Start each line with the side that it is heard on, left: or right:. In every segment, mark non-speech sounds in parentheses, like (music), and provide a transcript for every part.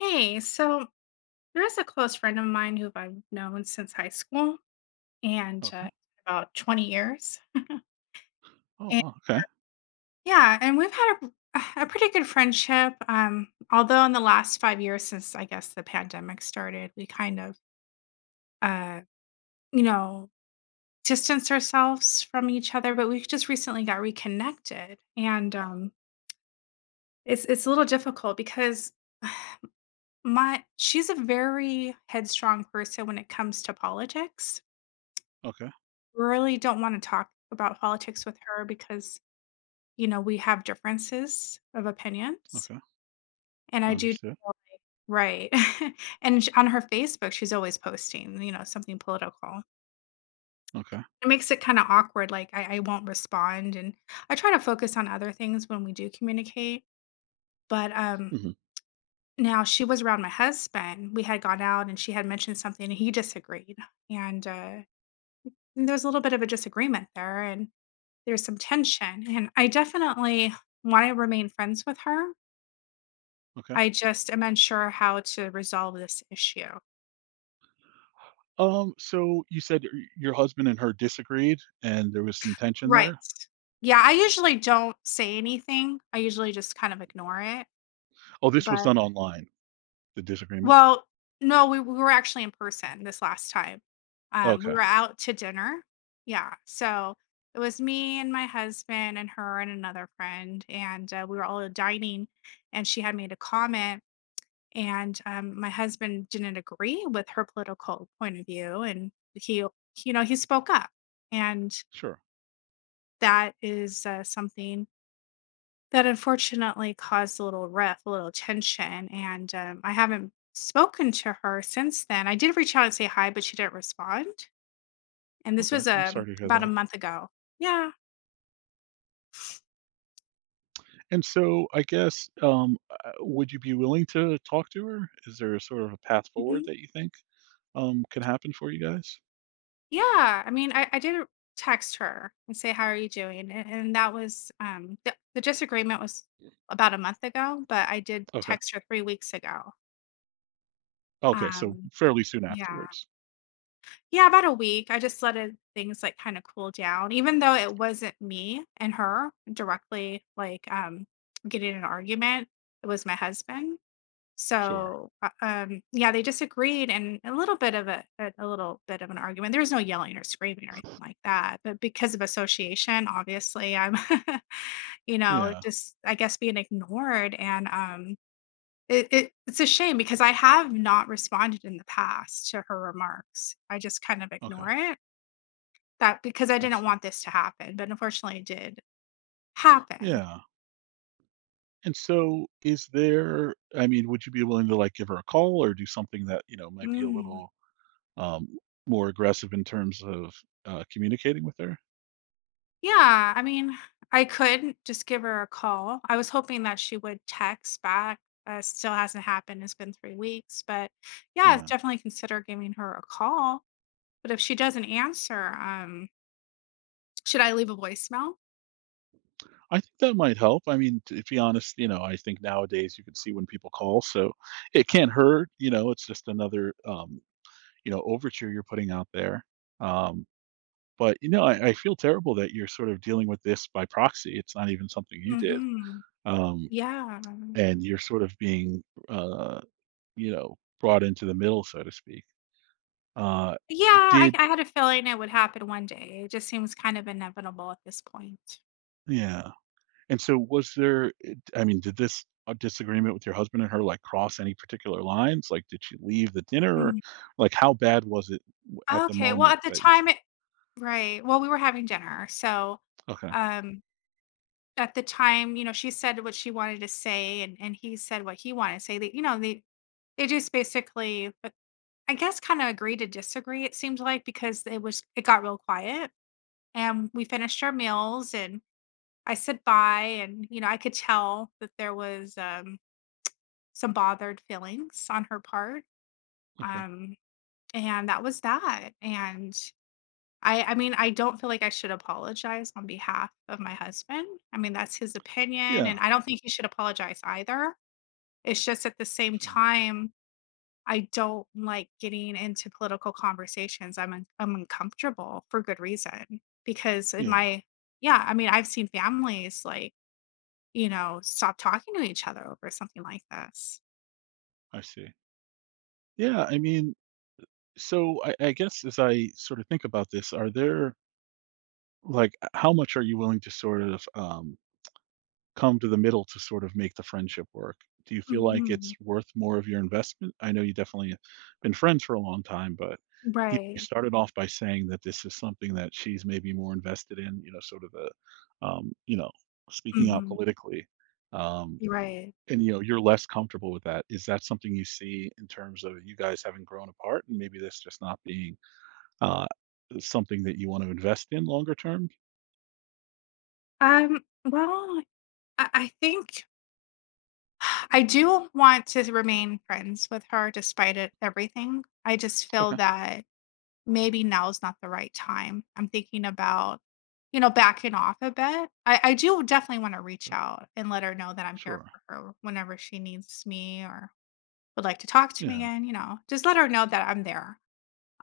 left: Hey, so there is a close friend of mine who I've known since high school and
right: Okay.
left: about 20 years.
right: Oh,
left: And
right: oh, okay.
left: yeah, and we've had a pretty good friendship. Although in the last five years since I guess the pandemic started, we uh, you know, distanced ourselves from each other, but we just recently got reconnected. And it's a little difficult because (sighs) my she's a very headstrong person when it comes to politics.
right: Okay.
left: Really don't wanna talk about politics with her because, you know, we have differences of opinions,
right: Okay.
left: and I do.
right: Understood.
left: Right. (laughs) And sh on her Facebook, she's always posting, you know, something political.
right: Okay.
left: It makes it kinda awkward, like, I won't respond, and I try to focus on other things when we do communicate, but,
right: Mhm.
left: now she was around my husband, we had gone out, and she had mentioned something, and he disagreed, and there was a little bit of a disagreement there, and there's some tension, and I definitely wanna remain friends with her.
right: Okay.
left: I just am unsure how to resolve this issue.
right: So you said your husband and her disagreed and there was some tension
left: Right.
right: there?
left: Yeah, I usually don't say anything. I usually just kind of ignore it,
right: Oh, this was
left: but
right: done online, the disagreement?
left: well, no, we were actually in person this last time. We
right: Okay.
left: were out to dinner. Yeah, so it was me and my husband and her and another friend, and, we were all dining, and she had made a comment and my husband didn't agree with her political point of view and he, you know, he spoke up, and
right: Sure.
left: that is something that unfortunately caused a little rift, a little tension, and I haven't spoken to her since then. I did reach out and say hi but she didn't respond, and this
right: Okay.
left: was
right: I'm sorry to hear
left: about a
right: that.
left: month ago. Yeah.
right: And so I guess, would you be willing to talk to her? Is there a sort of a path
left: Mm-hmm.
right: forward that you think, can happen for you guys?
left: Yeah, I mean, I did text her and say, "How are you doing?" And that was the disagreement was about a month ago, but I did
right: Okay.
left: text her 3 weeks ago.
right: Okay. So
left: Um,
right: fairly soon
left: yeah.
right: afterwards.
left: Yeah, about a week. I just let it, things like kind of cool down even though it wasn't me and her directly like getting in an argument. It was my husband.
right: Sure.
left: So, yeah, they disagreed and a little bit of a little bit of an argument. There was no yelling or screaming or anything like that, but because of association, obviously, I'm, (laughs) you know,
right: Yeah.
left: just, I guess, being ignored, and, it's a shame because I have not responded in the past to her remarks. I just kind of
right: Okay.
left: ignore it, that because I
right: I
left: didn't
right: see.
left: want this to happen, but unfortunately, it did happen.
right: Yeah. And so is there, would you be willing to, like, give her a call or do something that, you know, might be a
left: Mm.
right: little, um, more aggressive in terms of, communicating with her?
left: Yeah, I mean, I could just give her a call. I was hoping that she would text back. Still hasn't happened. It's been 3 weeks, but yeah,
right: Yeah.
left: definitely consider giving her a call. But if she doesn't answer, should I leave a voicemail?
right: I think that might help. I mean, to be honest, you know, I think nowadays you can see when people call, so it can't hurt, you know, it's just another, you know, overture you're putting out there. Um, but, you know, I feel terrible that you're sort of dealing with this by proxy. It's not even something you did.
left: Mm-hmm.
right: Um,
left: Yeah.
right: and you're sort of being, uh you know, brought into the middle, so to speak. Uh,
left: Yeah, I,
right: did
left: I had a feeling it would happen one day. It just seems kind of inevitable at this point.
right: Yeah. And so was there, I mean, did this, disagreement with your husband and her, like, cross any particular lines? Like, did she leave the dinner? Or,
left: Mm.
right: like, how bad was it w at the
left: Okay. Well,
right: moment
left: at the
right: that you s
left: time, right. Well, we were having dinner, so
right: Okay,
left: um at the time, you know, she said what she wanted to say and he said what he wanted to say. That, you know, they just basically but I guess kind of agree to disagree, it seemed like, because it was it got real quiet and we finished our meals and I said bye and you know, I could tell that there was some bothered feelings on her part.
right: okay.
left: Um and that was that. And I mean, I don't feel like I should apologize on behalf of my husband. I mean, that's his opinion
right: Yeah,
left: and I don't think he should apologize either. It's just at the same
right: sure.
left: time, I don't like getting into political conversations. I'm uncomfortable for good reason because in
right: Yeah,
left: my yeah, I mean, I've seen families like, you know, stop talking to each other over something like this.
right: I see. Yeah, I mean, so I guess as I sort of think about this, are there like, how much are you willing to sort of, um come to the middle to sort of make the friendship work? Do you feel like it's
left: Mhm.
right: worth more of your investment? I know you definitely been friends for a long time, but you
left: Right.
right: started off by saying that this is something that she's maybe more invested in, you know, sort of the, you know, speaking out
left: Mhm.
right: politically. Um,
left: Right.
right: and you know, you're less comfortable with that. Is that something you see in terms of you guys having grown apart and maybe this just not being uh, something that you want to invest in longer term?
left: Well, I think (sighs) I do want to remain friends with her despite it, everything. I just feel
right: Okay.
left: that maybe now's not the right time. I'm thinking about, you know, backing off a bit. I do definitely want to reach
right: Yeah,
left: out and let her know that I'm here
right: sure.
left: for her whenever she needs me or would like to talk to me
right: Yeah.
left: again. You know, just let her know that I'm there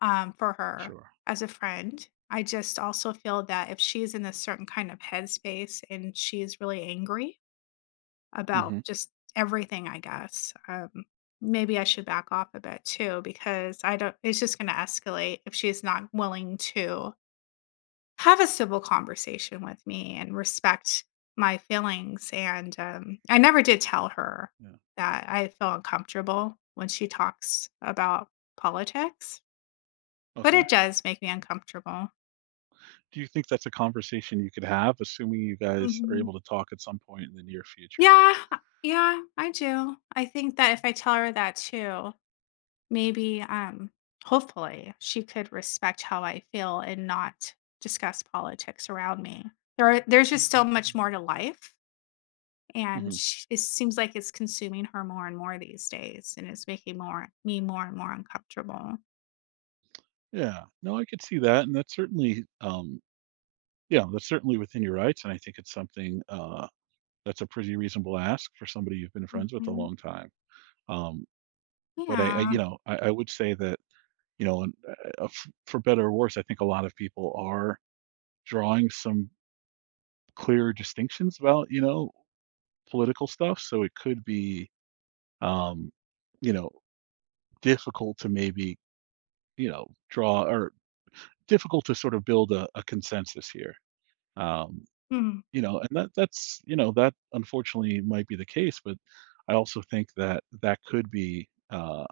left: for her
right: Sure.
left: as a friend. I just also feel that if she's in a certain kind of headspace and she's really angry, about
right: Hmm.
left: just everything, I guess. Maybe I should back off a bit too because I don't it's just going to escalate if she's not willing to have a civil conversation with me and respect my feelings and I never did tell her
right: Yeah.
left: that I feel uncomfortable when she talks about politics, but
right: Okay.
left: it does make me uncomfortable.
right: Do you think that's a conversation you could have, assuming you guys are
left: Mhm.
right: able to talk at some point in the near future?
left: Yeah, yeah, I do. I think that if I tell her that too, maybe, hopefully, she could respect how I feel and not discuss politics around me. There are there's just so much more to life, and
right: Mhm.
left: sh it seems like it's consuming her more and more these days, and it's making more me more and more uncomfortable.
right: Yeah. No, I could see that, and that's certainly, yeah, that's certainly within your rights, and I think it's something, that's a pretty reasonable ask for somebody you've been friends with a
left: Mhm.
right: long time. Um, but I,
left: Yeah.
right: you know, I would say that, you know, and, f for better or worse, I think a lot of people are drawing some clear distinctions about, you know, political stuff, so it could be, um, you know, difficult to maybe, you know, draw or difficult to sort of build a consensus here. Um,
left: Mm,
right: you know, and that's, you know, that unfortunately might be the case, but I also think that that could be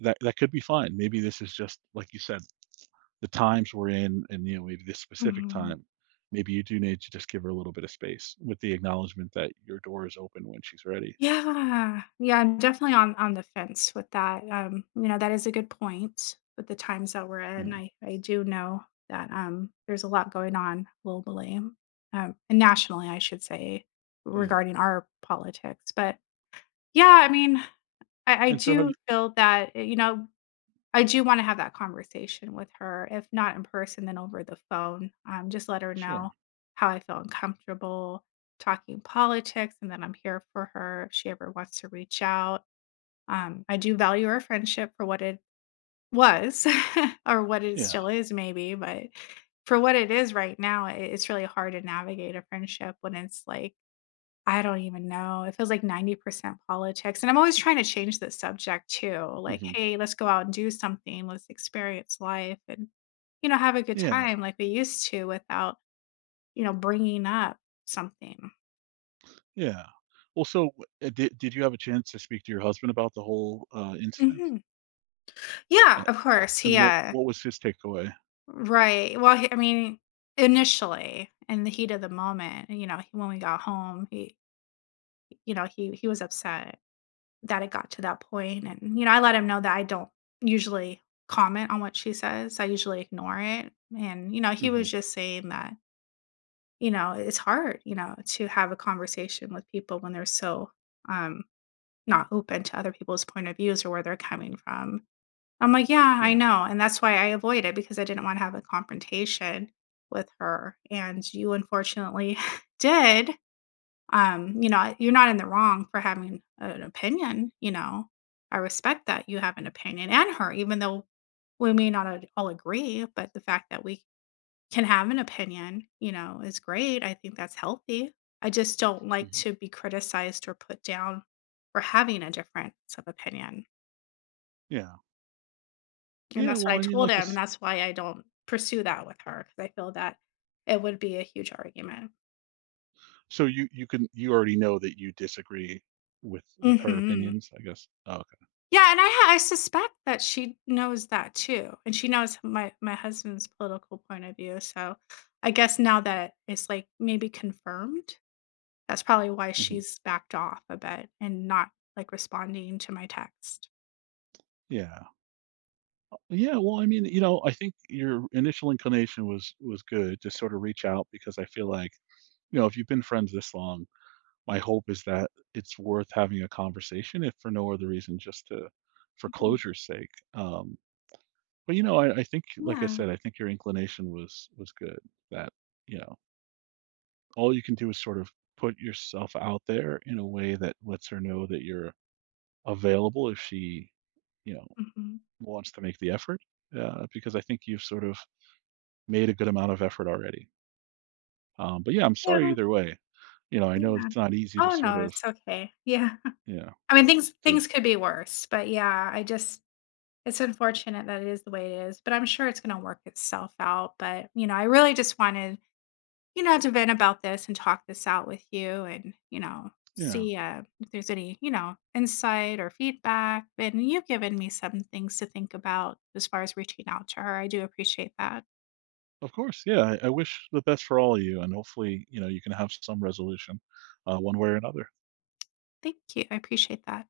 right: that that could be fine. Maybe this is just like you said, the times we're in and you know, maybe this specific
left: mhm.
right: time, maybe you do need to just give her a little bit of space with the acknowledgement that your door is open when she's ready.
left: Yeah. Yeah, I'm definitely on the fence with that, you know, that is a good point with the times that we're in.
right: Yeah.
left: I do know that, there's a lot going on globally, and nationally, I should say,
right: Yeah.
left: regarding our politics, but yeah, I mean, I
right: And so have
left: do
right: you
left: feel that, you know, I do wanna have that conversation with her, if not in person, then over the phone, just let her know
right: sure.
left: how I feel uncomfortable talking politics and that I'm here for her if she ever wants to reach out. I do value our friendship for what it was (laughs) or what it
right: Yeah.
left: still is maybe, but for what it is right now, I it's really hard to navigate a friendship when it's like I don't even know. It feels like 90% politics, and I'm always trying to change the subject too, like,
right: Hmm.
left: "Hey, let's go out and do something, let's experience life and, you know, have a good
right: Yeah.
left: time like we used to without, you know, bringing up something."
right: Yeah. Well, so, did you have a chance to speak to your husband about the whole, incident?
left: Mhm. Yeah,
right: A
left: of course,
right: and what
left: yeah.
right: was his takeaway?
left: Right. Well, he I mean, initially, in the heat of the moment, you know, when we got home, he, you know, he was upset that it got to that point, and, you know, I let him know that I don't usually comment on what she says, I usually ignore it, and, you know, he
right: Mhm.
left: was just saying that, you know, it's hard, you know, to have a conversation with people when they're so, um, not open to other people's point of views or where they're coming from. I'm like, "Yeah, I
right: Yeah.
left: know," and that's why I avoid it because I didn't wanna have a confrontation with her, and you unfortunately (laughs) did, you know, you're not in the wrong for having an opinion, you know. I respect that you have an opinion and her, even though we may not all agree, but the fact that we can have an opinion, you know, is great. I think that's healthy. I just don't like
right: Mhm.
left: to be criticized or put down for having a difference of opinion.
right: Yeah.
left: And
right: Yeah,
left: that's what
right: well,
left: I
right: I mean,
left: told
right: like,
left: him. And
right: it's
left: that's why I don't pursue that with her because I feel that it would be a huge argument.
right: so you can you already know that you disagree with her
left: Mhm.
right: opinions, I guess? Oh, okay.
left: Yeah, and I suspect that she knows that too, and she knows my husband's political point of view, so I guess now that it's, like, maybe confirmed, that's probably why
right: Mhm.
left: she's backed off a bit and not, like, responding to my text.
right: Yeah. Yeah, well, I mean, you know, I think your initial inclination was good to sort of reach out because I feel like, you know, if you've been friends this long my hope is that it's worth having a conversation, if for no other reason, just to for
left: Mhm.
right: closure's sake. But you know, I think, like I
left: Yeah.
right: said, I think your inclination was good. That you know, all you can do is sort of put yourself out there in a way that lets her know that you're available if she, you know,
left: Mhm.
right: wants to make the effort. Because I think you've sort of made a good amount of effort already. But yeah, I'm sorry
left: Yeah,
right: either way. You know, I know
left: yeah.
right: it's not easy to
left: Oh,
right: sort
left: no,
right: of,
left: it's okay. Yeah.
right: you know,
left: (laughs) I mean,
right: to
left: things could be worse, but yeah, I just it's unfortunate that it is the way it is, but I'm sure it's gonna work itself out, but, you know, I really just wanted, you know, to vent about this and talk this out with you and, you know,
right: you know
left: see if there's any, you know, insight or feedback. And you've given me some things to think about as far as reaching out to her. I do appreciate that.
right: Of course, yeah, I wish the best for all of you, and hopefully, you know, you can have some resolution, one way or another.
left: Thank you. I appreciate that.